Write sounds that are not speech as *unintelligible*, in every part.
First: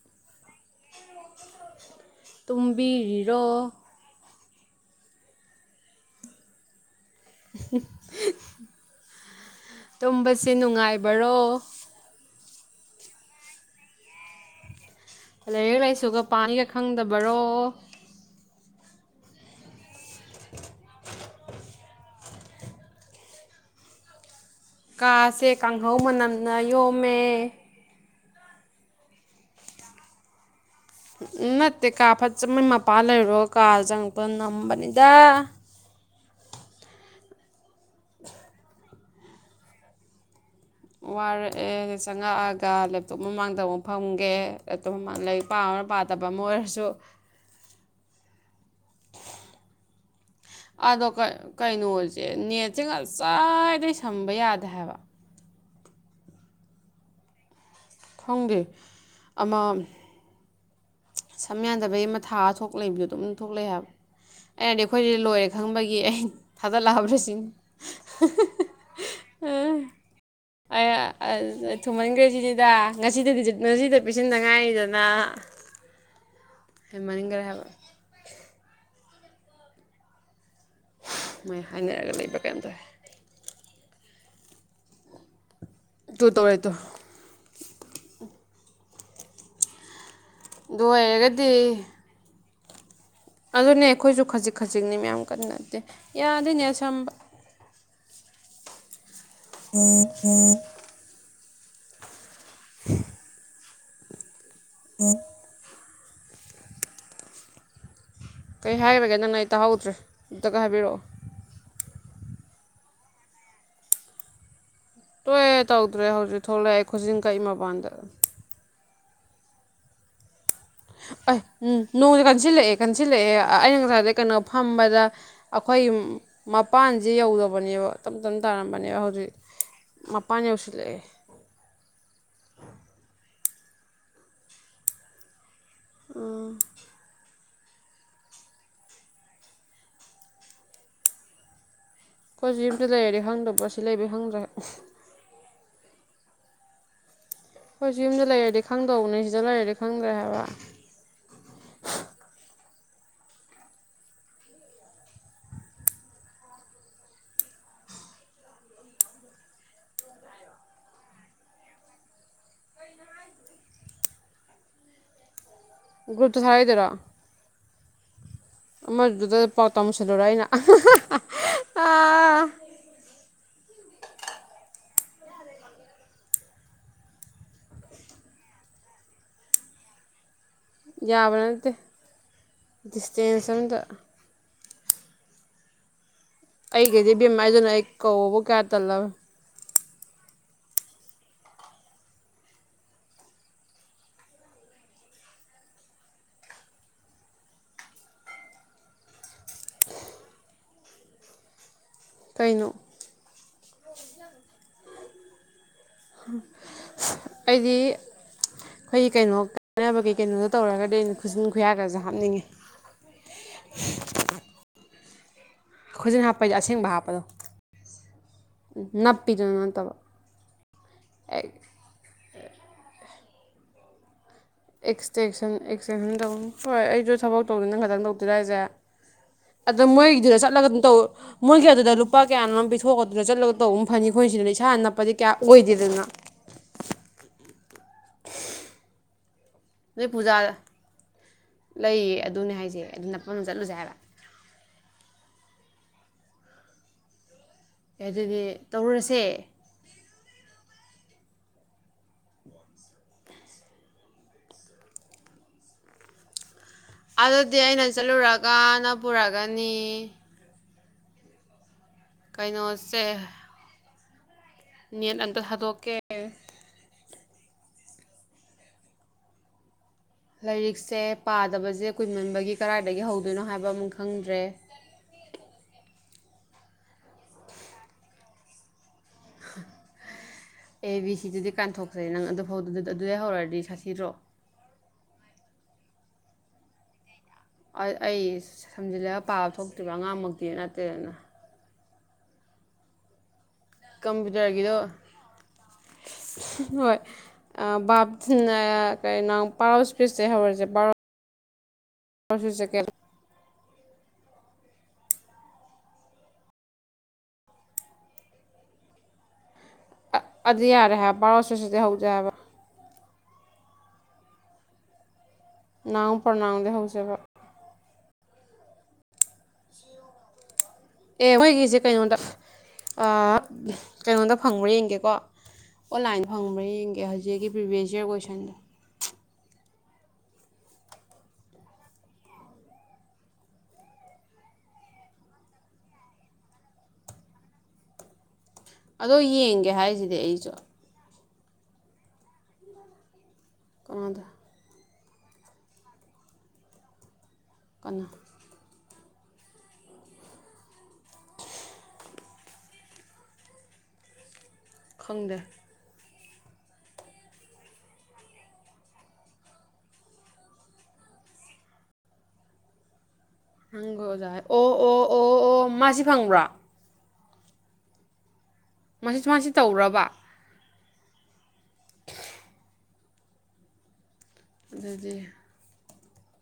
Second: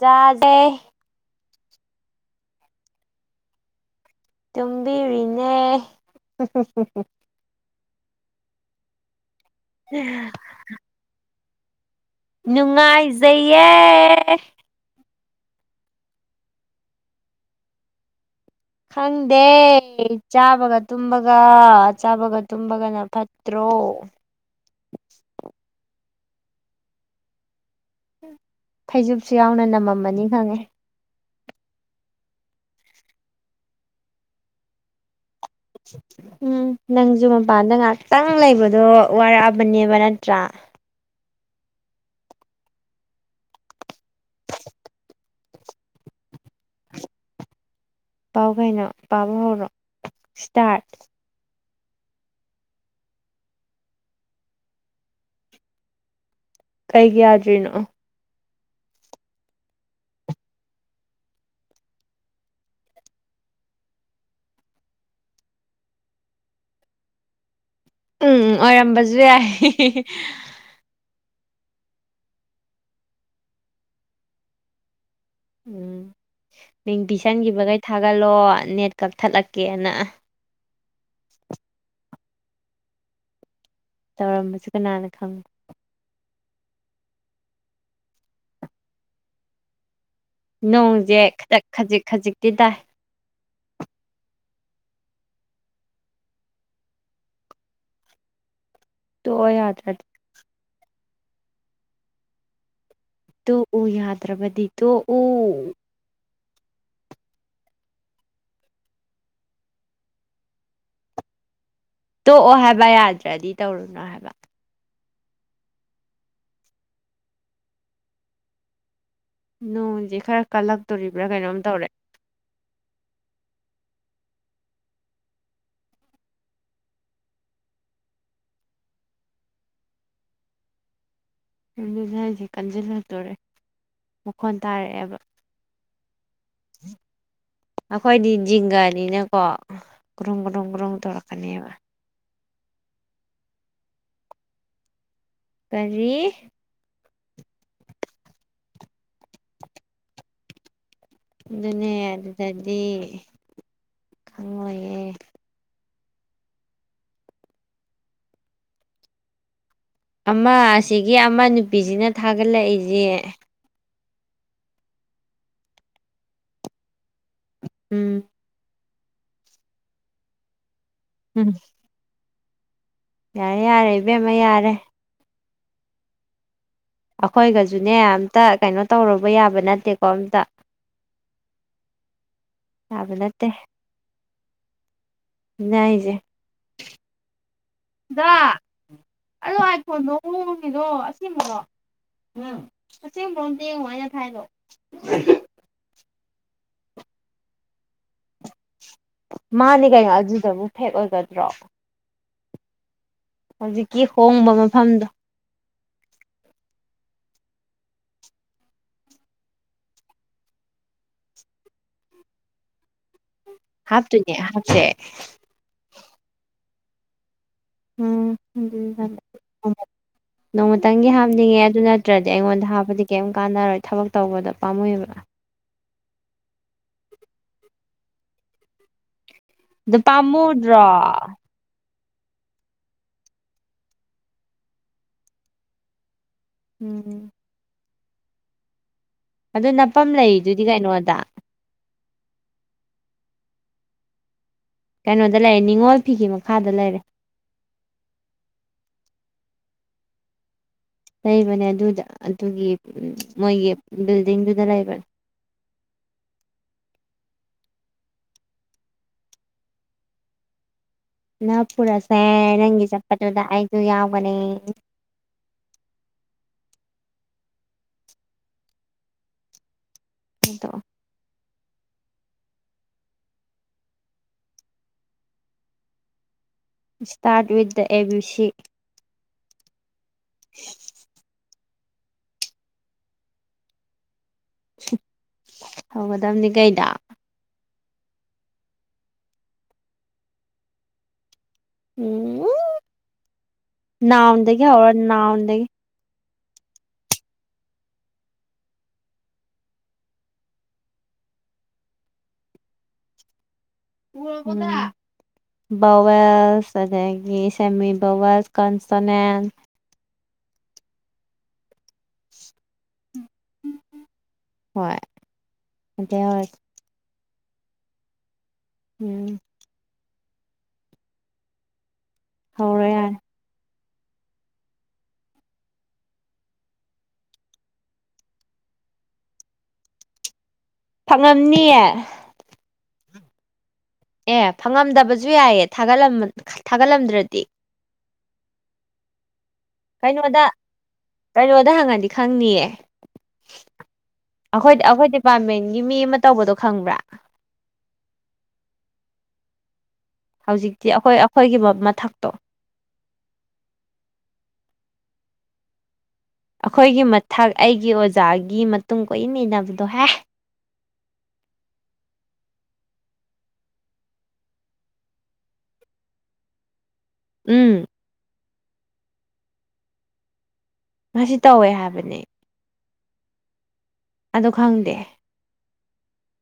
ꯆꯥꯖꯦ ꯇꯨꯡꯕꯤ ꯍꯔꯣ ꯇꯕꯤꯤꯔꯤꯅꯦ *unintelligible* ꯇꯨꯝꯕꯁꯦ ꯅꯨꯡꯉꯥꯏꯕꯔꯣ ꯅꯨꯡꯉꯥꯏꯖꯩꯌꯦ ꯂꯥꯏꯔꯤꯛ ꯂꯥꯏꯁꯨꯒ ꯄꯥꯅꯤꯒ ꯈꯪꯗꯕꯔꯣ ꯈꯪꯗꯦ ꯆꯥꯕꯒ ꯇꯨꯝꯕꯒ ꯒ ꯆꯥꯕꯒ ꯇꯨꯝꯕꯒꯅ ꯐꯠꯇ꯭ꯔꯣ ꯀꯥꯁꯦ ꯀꯥꯡꯍꯧ ꯃꯅꯝꯅ ꯌꯣꯝꯃꯦ ꯐꯩꯖꯨꯞꯁꯨ ꯌꯥꯎꯅ ꯅꯝꯃꯝꯃꯅꯤ ꯈꯪꯉꯦ ꯎ ꯅꯠꯇꯦ ꯀꯥ ꯐꯖꯕꯩ ꯃꯄꯥ ꯂꯩꯔꯣ ꯀꯥ ꯆꯪꯉꯛꯄ ꯅꯝꯕꯅꯤꯗ ꯎꯝ ꯅꯪꯁꯨ ꯃꯄꯥꯟꯗ ꯉꯥꯛꯇꯪ ꯂꯩꯕꯗꯣ ꯋꯥꯔꯛꯑꯕꯅꯦꯕ ꯅꯠꯇ꯭ꯔꯥ ꯋꯥꯔꯛꯑꯦ ꯆꯪꯉꯛꯑꯒ ꯂꯦꯞꯇꯣꯞ ꯃꯃꯥꯡꯗ ꯑꯃꯨꯛ ꯐꯪꯒꯦ ꯂꯦꯞꯇꯣꯞ ꯃꯃꯥꯡ ꯂꯔꯤꯛ ꯄꯥꯕꯅ ꯄꯥꯗꯕ ꯑꯃ ꯑꯣꯏꯔꯁꯨ ꯄꯥꯎ ꯀꯩꯅꯣ ꯄꯥꯕ ꯍꯧꯔꯣ ꯏꯁꯇꯥꯔꯠ ꯑꯗꯣ ꯀꯩꯅꯣꯁꯦ ꯅꯦꯠꯁꯦ ꯉꯁꯥꯏꯗꯩ ꯁꯝꯕ ꯌꯥꯗꯦ ꯍꯥꯏꯕ ꯀꯩꯒꯤ ꯌꯥꯗ꯭ꯔꯤꯅꯣ ꯈꯪꯗꯦ ꯑꯃ ꯁꯝ ꯌꯥꯟꯗꯕꯒꯤ ꯑꯃ ꯊꯥ ꯊꯣꯛ ꯂꯩꯛꯕꯣ ꯑꯗꯨꯝ ꯊꯣꯛꯂꯛ ꯍꯥꯏꯕ ꯑꯔꯗꯤ ꯑꯩꯈꯣꯏꯗꯤ ꯂꯣꯏꯔꯦ ꯈꯪꯕꯒꯤ ꯑꯩ ꯊꯥꯗꯠꯂꯛꯑꯕ꯭ꯔꯥ ꯁꯤ ꯎꯝ ꯑꯣꯏꯔꯝꯕꯁꯨ ꯌꯥꯏ ꯊꯨꯝꯍꯟꯈ꯭ꯔꯦ ꯁꯤꯁꯤꯗ ꯉꯁꯤꯗꯗꯤ ꯉꯁꯤꯗ ꯄꯤꯁꯤꯟꯗꯉꯥꯏꯔꯤꯗꯅ ꯎꯝ ꯃꯤꯡ ꯍꯥꯏꯕ ꯄꯤꯤꯁꯟꯈꯤꯕꯈꯩ ꯊꯥꯒꯠꯂꯣ ꯅꯦꯠ ꯀꯛꯊꯠꯂꯛꯀꯦꯅ ꯃꯣꯏ ꯍꯥꯏꯅꯔꯒ ꯂꯩꯕ ꯀꯔꯤꯝꯗꯔꯦ ꯇꯧꯔꯝꯕꯁꯨ ꯀꯅꯥꯅ ꯈꯪꯕꯦ ꯇꯣ ꯇꯧꯔꯦ ꯇꯣ ꯑꯗꯨ ꯅꯣꯡꯖꯦ ꯑꯣꯏꯔꯒꯗꯤ ꯈꯖꯛ ꯈꯖꯤꯛ ꯈꯖꯤꯛ ꯇꯗ ꯑꯗꯨꯅꯦ ꯑꯩꯈꯣꯏꯁꯨ ꯈꯖꯤꯛ ꯈꯖꯤꯛꯅꯤ ꯃ ꯀꯟꯅ ꯅꯠꯇꯦ ꯌꯥꯗꯣꯏꯅꯦ ꯑꯁꯝꯕ ꯇꯣꯛꯑꯣ ꯎꯝ ꯌꯥꯗ꯭ꯔꯗꯤ ꯎꯝ ꯎ ꯌꯥꯗ꯭ꯔꯕ ꯑꯗꯨꯗꯣ ꯎ ꯀꯩ ꯍꯥꯏꯈꯒꯦ ꯅꯪꯅ ꯑꯩ ꯇꯥꯍꯧꯗ꯭ꯔꯦ ꯑꯗꯨꯇꯒ ꯍꯥꯏꯕꯤꯔꯛꯑꯣ ꯇꯣꯛꯑꯣ ꯍꯥꯏꯕ ꯌꯥꯗ꯭ꯔꯗꯤ ꯇꯧꯔꯨꯅꯨ ꯍꯥꯏꯕ ꯇꯣꯏꯦ ꯇꯧꯗ꯭ꯔꯦ ꯍꯧꯖꯤꯛ ꯊꯣꯛꯂꯛꯑꯦ ꯈꯨꯖꯤꯤꯡ ꯀꯛ ꯃꯄꯥꯟꯗ ꯅꯦ ꯈꯔ ꯀꯜꯂꯛꯇꯣꯔꯤꯕ꯭ꯔꯥ ꯑ ꯀꯩꯅꯣꯝ ꯎꯝ ꯇꯧꯔꯦ ꯅꯣꯡꯗꯤ ꯀꯟꯁꯤꯜꯂꯛꯑꯦ ꯀꯟꯁꯤꯜꯂꯛꯑꯦ ꯑꯩꯅ ꯉꯁꯥꯏ ꯀꯩꯅꯣ ꯐꯝꯕꯗ ꯑꯩꯈꯣꯏꯒꯤ ꯃꯄꯥꯟꯁꯦ ꯌꯧꯗꯕꯅꯦꯕ ꯇꯞ ꯇꯞꯅ ꯇꯥꯔꯝꯕꯅꯦꯕ ꯍꯧꯖꯤꯛ ꯃꯄꯥꯟ ꯌꯧꯁꯤꯜꯂꯛꯑꯦ ꯑꯗꯨꯗ ꯑꯩꯁꯦ ꯀꯟꯁꯤꯜꯂꯛꯇꯣꯔꯦ ꯃꯈꯣꯟ ꯇꯥꯔꯛꯑꯦꯕ ꯑ ꯑꯩꯈꯣꯏꯗꯤ ꯖꯤꯡꯒꯅꯤꯅꯀꯣ ꯀ꯭ꯔꯨꯝ ꯀ꯭ꯔꯨꯝ ꯀ꯭ꯔꯨꯝ ꯇꯧꯔꯛꯀꯅꯦꯕ ꯑꯩꯈꯣꯏ ꯁꯤ ꯌꯨꯝꯗ ꯂꯩꯔꯗꯤ ꯍꯪꯗꯕ꯭ꯔ ꯁꯤ ꯂꯩꯕ ꯍꯪꯗ꯭ꯔꯦ ꯀꯔꯤ ꯍꯣꯏꯁꯨ ꯌꯨꯝꯗ ꯂꯩꯔꯗꯤ ꯈꯪꯗꯧꯕꯅꯦ ꯁꯤꯗ ꯂꯩꯔꯗꯤ ꯈꯪꯗ꯭ꯔꯦ ꯍꯥꯏꯕ ꯑꯗꯨꯅꯦ ꯑꯗꯨꯗꯗꯤ ꯈꯪꯂꯪꯂꯣꯏꯌꯦꯦ ꯑꯃ ꯑꯁꯤꯒꯤ ꯑꯃ ꯅꯨꯄꯤꯁꯤꯅ ꯊꯥꯒꯠꯂꯛꯏꯁꯦ ꯒꯨꯨꯞꯇ ꯁꯥꯔꯗꯔꯥ ꯎꯝ ꯑꯃꯔ ꯗ ꯄꯥꯎ ꯇ ꯃꯁꯂꯔꯥꯏꯅ ꯎꯝ ꯌꯥꯔꯦ ꯌꯥꯔꯦ ꯏꯕꯦꯝꯃ ꯌꯥꯔꯦ ꯑꯩꯈꯣꯏꯒꯁꯨꯅꯦ ꯑꯝꯇ ꯀꯩꯅꯣ ꯇꯧꯔꯨꯕ ꯌꯥꯕ ꯅꯠꯇꯦꯀꯣ ꯑꯝꯇ ꯌꯥꯕ ꯅ ꯅꯠꯇꯦ ꯗꯤꯁꯇꯦꯟꯁ ꯑꯃꯗ ꯅꯏꯁ ꯑꯩꯒꯤꯩꯗꯤ ꯕꯦꯝꯝꯃꯥꯏꯗꯨꯅ ꯑꯩ ꯀꯧꯕꯨ ꯀꯌꯥ ꯇꯜꯂꯕꯦ ꯍꯣꯟꯗꯣꯡ ꯃꯣꯡꯒꯤꯗꯣ ꯑꯁꯦꯡꯕꯣ ꯎꯝ ꯑꯁꯦꯡꯕꯣ ꯑꯝꯇ ꯌꯦꯡꯉꯨꯣ ꯍꯥꯏꯩꯅ ꯊꯥꯏꯗꯣ ꯃꯥꯅꯦ ꯀꯩꯅꯣ ꯑꯗꯨꯗꯕꯨ ꯐꯦꯛ ꯑꯣꯏꯒꯗ꯭ꯔꯣ ꯀꯩꯅꯣ ꯍꯧꯖꯤꯛꯀꯤ ꯍꯣꯡꯕ ꯃꯐꯝꯗꯣ ꯑꯩꯗꯤ ꯑꯩꯈꯣꯏꯒꯤ ꯀꯩꯅꯣ ꯀꯥꯟꯅꯕꯒꯤꯩ ꯀꯩꯅꯣꯗꯣ ꯇꯧꯔꯒꯗꯤ ꯑꯩꯅ ꯈꯨꯁꯨꯟ ꯈꯨꯌꯥꯒꯁꯨ ꯍꯥꯞꯅꯤꯡꯉꯤ ꯍꯥꯞꯇꯣꯏꯅꯦ ꯍꯥꯞꯁꯦ ꯈꯖꯤꯟ ꯍꯥꯞꯄꯩꯁ ꯑꯁꯦꯡꯕ ꯍꯥꯞꯄꯗꯣ ꯅꯞꯄꯤꯗꯨꯅ ꯎꯝ ꯅꯠꯇꯕ ꯅꯣꯡꯃꯇꯪꯒꯤ ꯍꯥꯞꯅꯤꯡꯉꯦ ꯑꯗꯨ ꯅꯠꯇ꯭ꯔꯗꯤ ꯑꯩꯉꯣꯟꯗ ꯍꯥꯞꯄꯗꯤ ꯀꯩꯝ ꯀꯥꯟꯅꯔꯣꯏ ꯊꯕꯛ ꯇꯧꯕꯗ ꯄꯥꯝꯃꯨꯕ ꯛ ꯆꯟ ꯍꯣꯏ ꯑꯩꯁꯨ ꯊꯕꯛ ꯇꯧꯗ ꯅꯪ ꯈꯇꯪ ꯇꯧꯗꯤꯔꯏꯁꯦ ꯑ ꯑꯗꯨ ꯃꯣꯏꯗꯨꯗ ꯆꯠꯂꯒ ꯑꯗꯨꯝ ꯄꯥꯝꯃꯨꯗ꯭ꯔꯣ ꯇꯧ ꯃꯣꯏꯒꯤ ꯑꯗꯨꯗ ꯂꯨꯄꯥ ꯀꯌꯥꯅꯣ ꯑꯃ ꯄꯤꯊꯣꯛꯑꯗꯨꯅ ꯆꯠꯂꯒ ꯇꯧꯕ ꯑꯃ ꯐꯅꯤ ꯈꯈꯣꯏꯁꯤꯅ ꯏꯁꯥ ꯅꯛꯄꯗꯤ ꯀꯌꯥ ꯑꯣꯏꯗꯦꯗꯅ ꯎꯝ ꯑꯗꯨ ꯅꯣꯏ ꯅꯐꯝ ꯄꯨꯖꯥ ꯂꯩꯗꯨꯗꯤ ꯀꯩꯅꯣꯗ ꯂꯩꯌꯦ ꯑꯗꯨꯅꯦ ꯍꯥꯏꯁꯦ ꯑꯗꯨꯅꯐꯝ ꯑꯃ ꯆꯠꯂꯨꯁꯦ ꯍꯥꯏꯕ ꯀꯩꯅꯣꯗ ꯂꯩꯔꯦ ꯅꯤꯡꯉꯣꯜ ꯐꯤꯒꯤ ꯃꯈꯥꯗ ꯂꯩꯔꯦ ꯑꯗꯨꯗꯤ ꯇꯧꯔꯨꯔꯁꯦ ꯂꯩꯕꯅꯦ ꯑꯗꯨꯗ ꯑꯗꯨꯒꯤ ꯃꯣꯏꯒꯤ ꯕꯤꯜꯗꯤꯡꯗꯨꯗ ꯂꯩꯕꯅꯦ ꯑꯗꯨꯗꯤ ꯑꯩꯅ ꯆꯠꯂꯨꯔꯒꯅ ꯄꯨꯔꯒꯅꯤ ꯅ ꯄꯨꯔ ꯁꯦ ꯅꯪꯒꯤ ꯀꯩꯅꯣꯁꯦ ꯆꯄꯠꯗꯨꯗ ꯑꯩꯁꯨ ꯌꯥꯎ ꯃꯅꯤ ꯅꯦꯠ ꯑꯟꯇ ꯊꯥꯗꯣꯛ ꯀꯦ ꯑꯗꯣ ꯂꯥꯏꯔꯤꯛꯁꯦ ꯄꯥꯗ ꯁꯥꯅꯕꯁꯦ ꯀꯨꯏꯃꯟꯕꯒꯤ ꯀꯔꯥꯏꯗꯒꯤ ꯍꯧꯗꯣꯏꯅꯣ ꯍꯥꯏꯕ ꯑꯃꯨꯛ ꯈꯦꯗ꯭ꯔꯦ ꯏꯁꯇ꯭ꯔꯥꯠ with A B C A B C D ꯀꯥꯟꯊꯣꯛꯈ꯭ꯔꯦ ꯅꯪ ꯑꯗꯨꯐꯥꯎ ꯑꯗꯨꯗꯩ ꯍꯧꯔꯛꯗꯤ ꯁꯥꯊꯤꯗ꯭ꯔꯣ ꯍꯧꯒꯗꯕꯅꯤ ꯀꯩꯗꯣ ꯑꯩ ꯁꯝꯖꯤꯜꯂꯒ ꯄꯥꯕ ꯊꯣꯛꯇ꯭ꯔꯤꯕ ꯑꯉꯥꯡꯃꯛꯇꯤ ꯅꯠꯇꯦꯗꯅ ꯎꯝ ꯅ꯭ꯋꯥꯟꯗꯒꯤ ꯀꯝꯄ꯭ꯌꯨꯇꯔꯒꯤꯗꯣ ꯍꯧꯔꯣ ꯅ꯭ꯋꯥꯟꯗꯒꯤ ꯍꯣꯏ ꯕꯥꯞꯁꯤꯅ ꯀꯩꯅꯣ ꯄꯥꯔꯣ ꯏꯁꯄꯤꯁ ꯍꯧꯔꯁꯦ ꯚꯥꯎ ꯏꯁꯄꯤꯁ ꯁꯦ ꯀꯩꯅꯣ ꯕꯋꯦꯜꯁ ꯑꯗꯒꯤ ꯁꯦꯃꯤ ꯕꯋꯦꯜꯁ ꯀꯟꯁꯇꯣꯅꯦꯟ ꯑꯗꯨ ꯌꯥꯔ ꯍꯥꯏ ꯕꯥꯔꯁ ꯍꯧ ꯌꯥꯕ ꯍꯣꯏ ꯅꯥꯎ ꯑꯗꯩ ꯍꯧꯔꯁꯤ ꯄ꯭ꯔꯔꯅꯥꯎꯗ ꯍꯧꯖꯕ ꯎꯝ ꯑꯦ ꯍꯣꯏꯒꯤꯁꯦ ꯀꯩꯅꯣꯗ ꯍꯧꯔꯣ ꯑ ꯌꯥꯔꯦ ꯀꯩꯅꯣꯗ ꯐꯪꯕ꯭ꯔꯥ ꯌꯦꯡꯒꯦꯀꯣ ꯑꯣꯟꯂꯥꯏꯟꯗ ꯐꯪꯕ꯭ꯔꯥ ꯌꯦꯡꯒꯦ ꯍꯧꯖꯤꯛꯀꯤ ꯄ꯭ꯔꯤꯚꯤꯁ ꯌꯥꯔ ꯀꯣꯏꯁꯟꯗꯣ ꯐꯪꯉꯝꯅꯤꯌꯦ ꯑꯦ ꯐꯪꯉꯝꯗꯕꯁꯨ ꯌꯥꯏꯌꯦꯥ ꯊꯥꯒꯠꯂꯝꯗ꯭ꯔꯗꯤ ꯑꯗꯣ ꯌꯦꯡ ꯀꯦ ꯍꯥꯏꯁꯤꯗꯤ ꯀꯩꯅꯣꯗ ꯑꯩꯁꯨ ꯀꯩꯅꯣꯗ ꯍꯪꯉꯟꯗꯤ ꯈꯪꯅꯤꯌꯦ ꯀꯅꯥꯗ ꯑꯩꯈꯣꯏ ꯑꯩꯈꯣꯏ ꯗꯤꯄꯥꯔꯠꯃꯦꯟꯒꯤ ꯃꯤ ꯑꯃ ꯇꯧꯕꯗꯣ ꯈꯪꯕ꯭ꯔꯥ? ꯀꯅꯥ ꯍꯧꯖꯤꯛꯇꯤ ꯑꯩꯈꯣꯏ ꯑꯩꯈꯣꯏꯒꯤ ꯃꯊꯛꯇꯣ ꯈꯪꯗꯦ ꯑꯩꯈꯣꯏꯒꯤ ꯃꯊꯛ ꯑꯩꯒꯤ ꯑꯣꯖꯥꯒꯤ ꯃꯇꯨꯡ ꯀꯣꯏꯟ ꯏꯟꯅꯕꯗꯣ ꯍꯦ ꯍꯪꯒꯣ ꯑꯣꯖꯥ ꯑꯣ ꯑꯣ ꯑꯣ ꯑꯣ ꯃꯥꯁꯤ ꯐꯪꯕ꯭ꯔꯣ ꯎꯝ ꯃꯁꯤ ꯃꯥꯁꯤ ꯇꯧꯕ꯭ꯔꯥꯕ ꯃꯥꯁꯤ ꯇꯧꯋꯦ ꯍꯥꯏꯕꯅꯤ ꯑꯗꯣ ꯈꯪꯗꯦꯍꯦ ꯑꯗꯨꯗꯤ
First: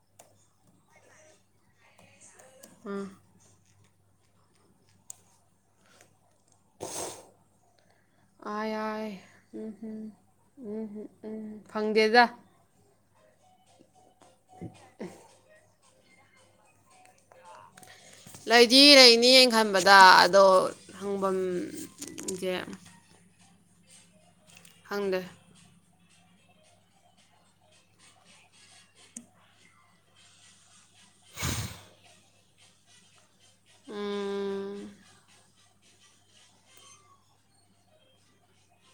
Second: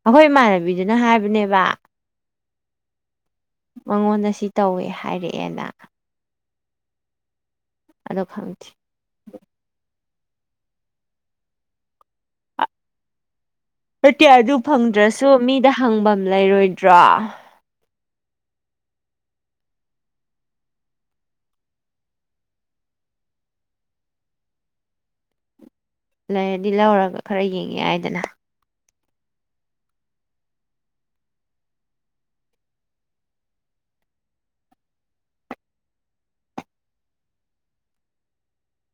ꯑꯩꯈꯣꯏ ꯏꯃꯥꯟꯅꯕꯤꯗꯨꯅ ꯍꯥꯏꯕꯅꯦꯕ ꯎꯝ ꯃꯉꯣꯟꯗ ꯁꯤ ꯇꯧꯋꯦ ꯍꯥꯏꯔꯛꯑꯦꯅ ꯁꯤꯍꯍ ꯑꯗꯣ ꯈꯪꯗꯦ ꯀꯥꯔꯌꯥ ꯒꯤ ꯎꯪ ꯍꯨꯝ ꯎꯝ ꯍꯨꯝ ꯎꯝ ꯐꯪꯗꯦꯗ ꯅꯇꯦ ꯑꯗꯨ ꯐꯪꯗ꯭ꯔꯁꯨ ꯃꯤꯗ- ꯍꯪꯕꯝ ꯂꯩꯔꯣꯏꯗ꯭ꯔꯣ ꯂꯩꯗꯤ ꯂꯩꯅꯤ ꯑꯩꯅ ꯈꯟꯕꯗ ꯑꯗꯣ ꯍꯪꯕꯝ ꯖꯦ ꯈꯪꯗꯦ ꯂꯩꯔꯗꯤ ꯂꯧꯔꯒ ꯈꯔ ꯌꯦꯡ ꯌꯥꯏꯗꯅ ꯎꯝ ꯎꯝ-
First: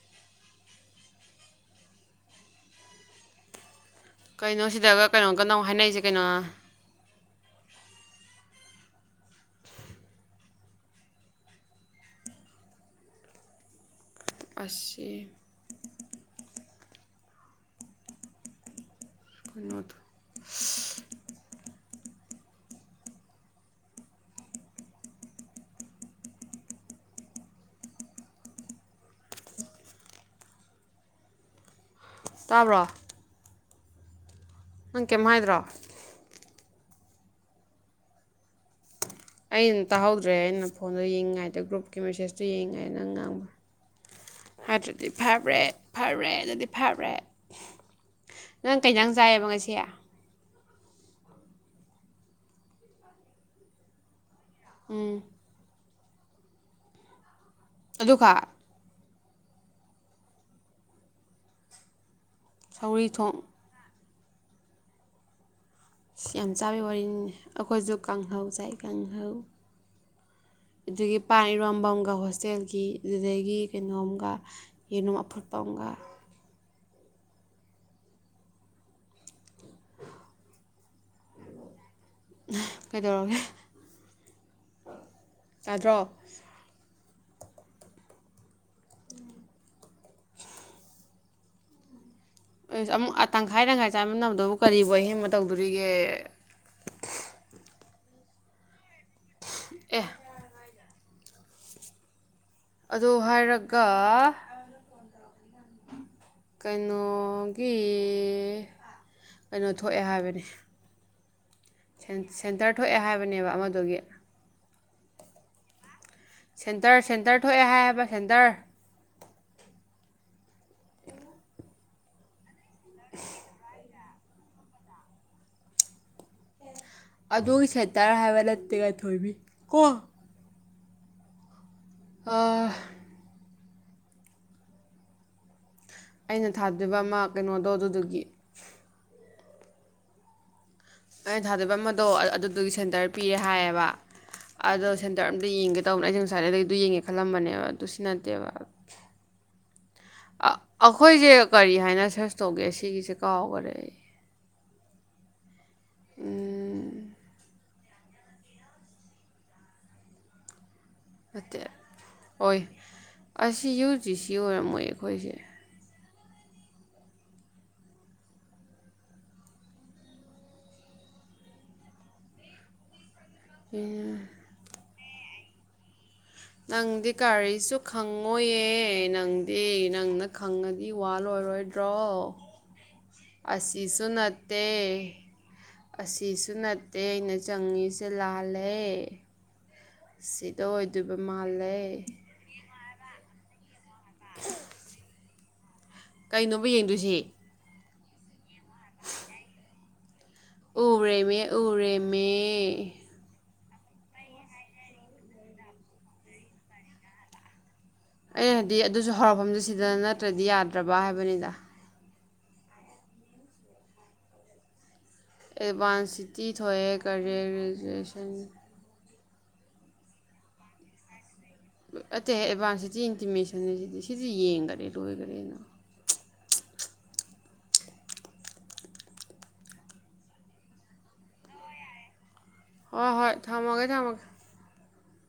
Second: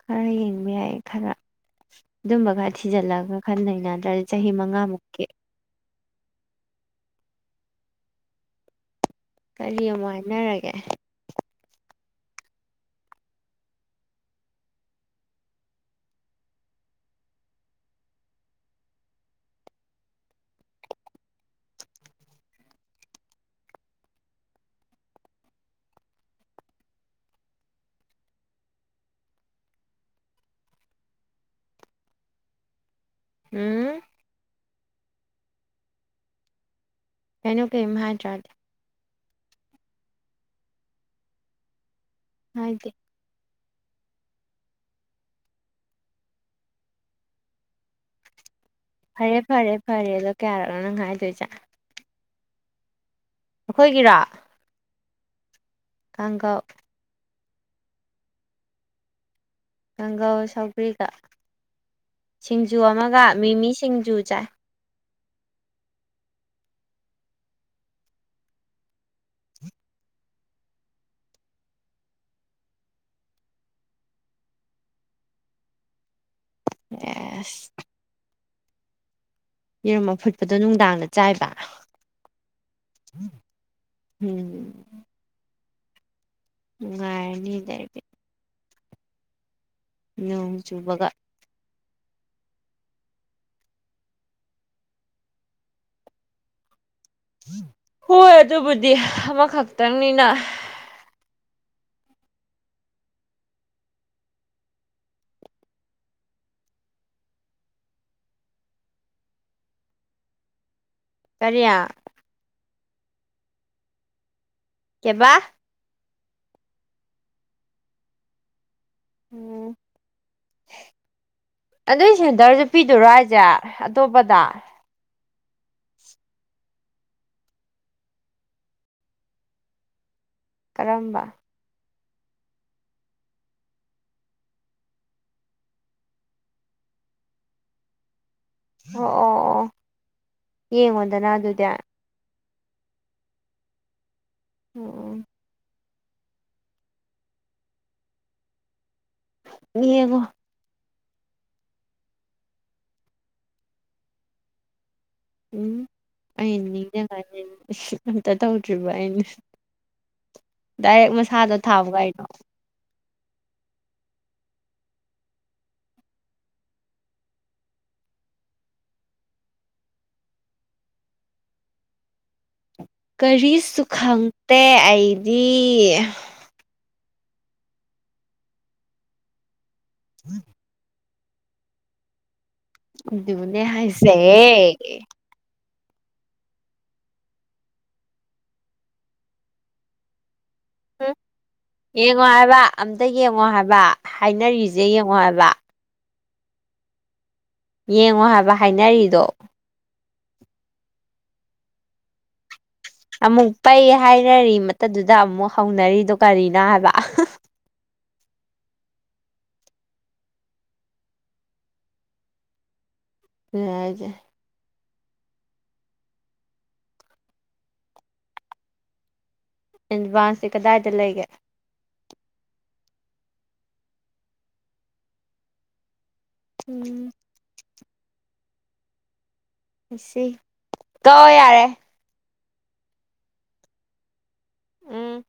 ꯈꯔ ꯌꯦꯡꯕ ꯌꯥꯏ ꯈꯔ ꯑꯗꯨꯝꯕ ꯈꯔ ꯊꯤꯖꯜꯂꯒ ꯈꯟ ꯂꯩꯅꯅꯤ ꯀꯩꯅꯣ ꯁꯤꯗꯒ ꯀꯩꯅꯣ ꯀꯟꯅꯃꯨꯛ ꯍꯥꯏꯅꯔꯤꯁꯦ ꯀꯩꯅꯣ ꯀꯔꯤ ꯑꯃꯨꯛ ꯍꯥꯏꯅꯔꯒꯦ ꯑꯦꯍ- ꯑꯁꯦ ꯐꯨꯅꯣꯗꯨ ꯁꯍꯍꯍ- ꯇꯥꯕ꯭ꯔꯣ ꯎꯝ- ꯅꯪ ꯀꯩꯝ ꯍꯥꯏꯗ꯭ꯔꯣ ꯀꯩꯅꯣ ꯀꯩꯏꯝ ꯍꯥꯏꯗ꯭ꯔꯥꯗꯤ ꯑꯩꯅ ꯇꯥꯍꯧꯗ꯭ꯔꯦ ꯑꯩꯅ ꯐꯣꯟꯗꯣ ꯌꯦꯡꯉꯤꯉꯩꯗ ꯒ꯭ꯔꯨꯞ ꯀꯤ ꯃꯦꯁꯦꯁꯇꯣ ꯍꯥꯏꯗꯦ ꯌꯦꯡꯉꯤꯉꯥꯏꯗ ꯅꯪ ꯉꯥꯡꯕꯥ ꯍꯥꯏꯗ꯭ꯔꯗꯤ ꯐꯔꯦ ꯐꯔꯦ ꯑꯗꯨꯗꯤ ꯐꯔꯦ ꯅꯪ ꯀꯩ ꯏꯟꯖꯥꯡ ꯐꯔꯦ ꯆꯥꯏꯌꯦꯕ ꯉꯁꯤ ꯐꯔꯦ ꯐꯔꯦꯗꯣ ꯀꯌꯥꯔꯛ- ꯅꯣ ꯅꯪ ꯍꯥꯏꯗꯣꯏꯖꯦ ꯑꯩꯈꯣꯏꯒꯤꯔꯥ ꯎꯝ ꯀꯥꯡꯒꯧ ꯑꯗꯨ ꯈꯛ ꯀꯥꯡꯒꯧꯒ ꯁꯧꯒ꯭ꯔꯤꯒ ꯁꯤꯡꯖꯨ ꯁꯧꯒ꯭ꯔꯤ ꯑꯃꯒ ꯊꯣꯡ ꯃꯤꯃꯤ ꯁꯤꯡꯖꯨ ꯆꯥꯏ ꯊꯤꯌꯥꯝ ꯆꯥꯕꯩ ꯋꯥꯔꯤꯅꯤꯅꯦ ꯑꯩꯈꯣꯏꯁꯨ ꯀꯥꯡꯍꯧ ꯆꯥꯏ ꯀꯥꯡꯍꯧ ꯑꯗꯨꯗꯒꯤ ꯄꯥꯟ ꯏꯔꯣꯝꯕꯝꯒ ꯍꯣꯁꯇꯦꯜꯒꯤ ꯑꯗꯨꯗꯒꯤ ꯀꯩꯅꯣꯝꯒ ꯌꯦꯅꯨꯝ ꯑꯐꯨꯠꯄ ꯑꯃꯒ ꯌꯥꯏꯍꯦ ꯑ ꯑꯁ ꯌꯦꯔꯨꯝ ꯑꯐꯨꯠꯄꯗꯣ ꯅꯨꯡꯗꯥꯡꯗ ꯆꯥꯏꯕ ꯀꯩꯗꯧꯔꯒꯦ ꯎꯝ ꯇꯥꯗ꯭ꯔꯣ ꯅꯨꯡꯉꯥꯏꯔꯅꯤꯅꯦ ꯑꯩꯗꯤ ꯅꯣꯡ ꯆꯨꯕꯒ ꯑꯃꯨꯛ ꯇꯪꯈꯥꯏ ꯇꯪꯈꯥꯏ ꯆꯥꯃꯤꯟꯅꯕꯗꯨꯕꯨ ꯀꯔꯤꯕꯨ ꯑꯍꯦꯟꯕ ꯇꯧꯗꯣꯔꯤꯒꯦ ꯍꯣꯏ ꯑꯗꯨꯕꯨꯗꯤ ꯑꯦ ꯑꯃꯈꯛꯇꯪꯅꯤꯅ ꯑꯗꯨ ꯍꯥꯏꯔꯒ ꯀꯩꯅꯣꯒꯤ ꯀꯩꯅꯣ ꯊꯣꯛꯑꯦ ꯍꯥꯏꯕꯅꯤ ꯀꯔꯤ ꯁꯦꯟꯇꯔ ꯊꯣꯛꯑꯦ ꯍꯥꯏꯕꯅꯦꯕ ꯑꯃꯗꯨꯒꯤ ꯀꯩꯕꯥ ꯁꯦꯟꯇꯔ ꯁꯦꯟꯇꯔ ꯊꯣꯛꯑꯦ ꯍꯥꯏꯌꯦꯕ ꯁꯦꯟꯇꯔ ꯎꯝ ꯑꯗꯨꯏ ꯁꯦꯟꯇꯔ ꯍꯥꯞꯄꯤꯗꯨꯔꯣ ꯑꯩꯁꯦ ꯇꯣꯕꯗꯥꯥ ꯑꯗꯨꯒꯤ ꯁꯦꯇꯔ ꯍꯥꯏꯕ ꯅꯠꯇꯦ ꯉꯥꯟꯊꯣꯏꯕꯤ ꯀꯣ ꯀꯔꯝꯕ ꯑ ꯑꯩꯅ ꯊꯥꯗꯣꯏꯕ ꯑꯃ ꯀꯩꯅꯣꯗꯣ ꯑꯗꯨꯗꯨꯒꯤ ꯑꯣ ꯑꯣ ꯑꯣ ꯌꯦꯡꯉꯣꯗꯅ ꯑꯗꯨꯗꯤ ꯑꯗꯨꯒꯤ ꯁꯦꯟꯇꯔ ꯄꯤꯔꯦ ꯍꯥꯏꯌꯦꯕ ꯑꯗꯣ ꯎꯝ ꯁꯦꯟꯇꯔ ꯑꯃꯠꯇ ꯌꯦꯡ ꯇꯧ ꯑꯩꯁꯨ ꯉꯥꯁꯥꯏꯗꯩ ꯑꯗꯨ ꯌꯦꯡꯉꯦ ꯈꯜꯂꯝꯕꯅꯦꯕ ꯑꯗꯨ ꯁꯤ ꯅꯠꯇꯦꯕ ꯌꯦꯡꯉꯣ ꯑ- ꯑꯩꯈꯣꯏꯁꯦ ꯀꯔꯤ ꯍꯥꯏꯅ ꯁꯔꯁ ꯇꯧꯒꯦ ꯁꯤꯒꯤꯁꯦ ꯀꯥꯎꯈꯔꯦ ꯑꯩ ꯎꯝ ꯑꯩꯅ ꯎꯝ ꯅꯤꯡꯖꯪꯉꯅꯤ ꯑꯁ ꯑꯝꯇ ꯇꯧꯗ꯭ꯔꯤꯕ ꯑꯩꯅ ꯗꯥꯏꯔꯦꯛ ꯃꯁꯥꯗ ꯅꯠꯇꯦ ꯊꯥꯕ ꯀꯥꯏꯅꯣ ꯍꯣꯏ ꯑꯁꯤ ꯌꯨ ꯖꯤ ꯁꯤ ꯑꯣꯏꯔꯝꯃꯣꯏ ꯑꯩꯈꯣꯏꯁꯦ ꯀꯔꯤꯁꯨ ꯈꯪꯗꯦ ꯑꯩ ꯗꯤ ꯅꯪꯗꯤ ꯀꯔꯤꯁꯨ ꯈꯪꯉꯣꯏꯌꯦ ꯅꯪꯗꯤ ꯅꯪꯅ ꯈꯪꯉꯗꯤ ꯋꯥꯂꯣꯏꯔꯣꯏꯗ꯭ꯔꯣ ꯑꯗꯨꯕꯨꯅꯦ ꯍꯥꯏꯁꯦ ꯑꯁꯤꯁꯨ ꯅꯠꯇꯦ ꯑꯩꯅ ꯆꯪꯉꯤꯁꯦ ꯂꯥꯜꯂꯦ ꯁꯤ ꯗ ꯍꯨꯝ ꯑꯣꯏꯗꯣꯏꯕ ꯃꯥꯜꯂꯦ ꯌꯦꯡꯉꯣ ꯍꯥꯏꯕ ꯑꯝꯇ ꯌꯦꯡꯉꯣ ꯍꯥꯏꯕ ꯍꯥꯏꯅꯔꯤꯁꯦ ꯌꯦꯡꯉꯣ ꯍꯥꯏꯕ ꯀꯩꯅꯣꯕ ꯌꯦꯡꯗꯣꯏꯁꯤ ꯌꯦꯡꯉꯣ ꯍꯥꯏꯕ ꯍꯥꯏꯅꯔꯤꯗꯣ ꯎꯔꯦ ꯃꯤ ꯎꯔꯦ ꯃꯤ ꯑꯃꯨꯛ ꯄꯩ ꯍꯥꯏꯅꯔꯤ ꯃꯇꯗꯨꯗ ꯑꯃꯨꯛ ꯍꯧꯅꯔꯤꯗꯣ ꯀꯔꯤꯅꯣ ꯍꯥꯏꯕ ꯑꯩ ꯍꯥꯏꯗꯤ ꯑꯗꯨꯁꯨ ꯍꯧꯔꯛꯐꯝꯗꯨ ꯁꯤꯗ ꯅꯠꯇ꯭ꯔꯗꯤ ꯌꯥꯗ꯭ꯔꯕ ꯍꯥꯏꯕꯅꯤꯗ ꯗꯨꯅꯦ ꯍꯥꯏꯁꯦ ꯑꯦꯗꯚꯥꯟꯁ ꯁꯤꯇꯤ ꯊꫭꯛꯑꯦ ꯀꯔꯤꯌꯔ ꯔꯦꯖꯨꯑꯦꯁꯟ ꯑꯦꯗꯚꯥꯟꯁꯁꯦ ꯀꯗꯥꯏꯗ ꯂꯩꯒꯦ ꯑꯇꯦꯍꯦ ꯑꯦꯗꯚꯥꯟꯁ ꯁꯤꯇꯤ ꯏꯟꯇꯤꯃꯦꯁꯟꯅꯦ ꯁꯤꯗꯤ ꯁꯤꯗꯤ ꯌꯦꯡꯈꯔꯦ ꯂꯣꯏꯈꯔꯦꯅ ꯎꯝ ꯏꯁꯦ ꯇꫭꯛꯑꫭ ꯌꯥꯔꯦ ꯍꯣꯏ ꯍꯣꯏ ꯊꯝꯃꯒꯦ ꯊꯝꯃꯒꯦ ꯎꯝ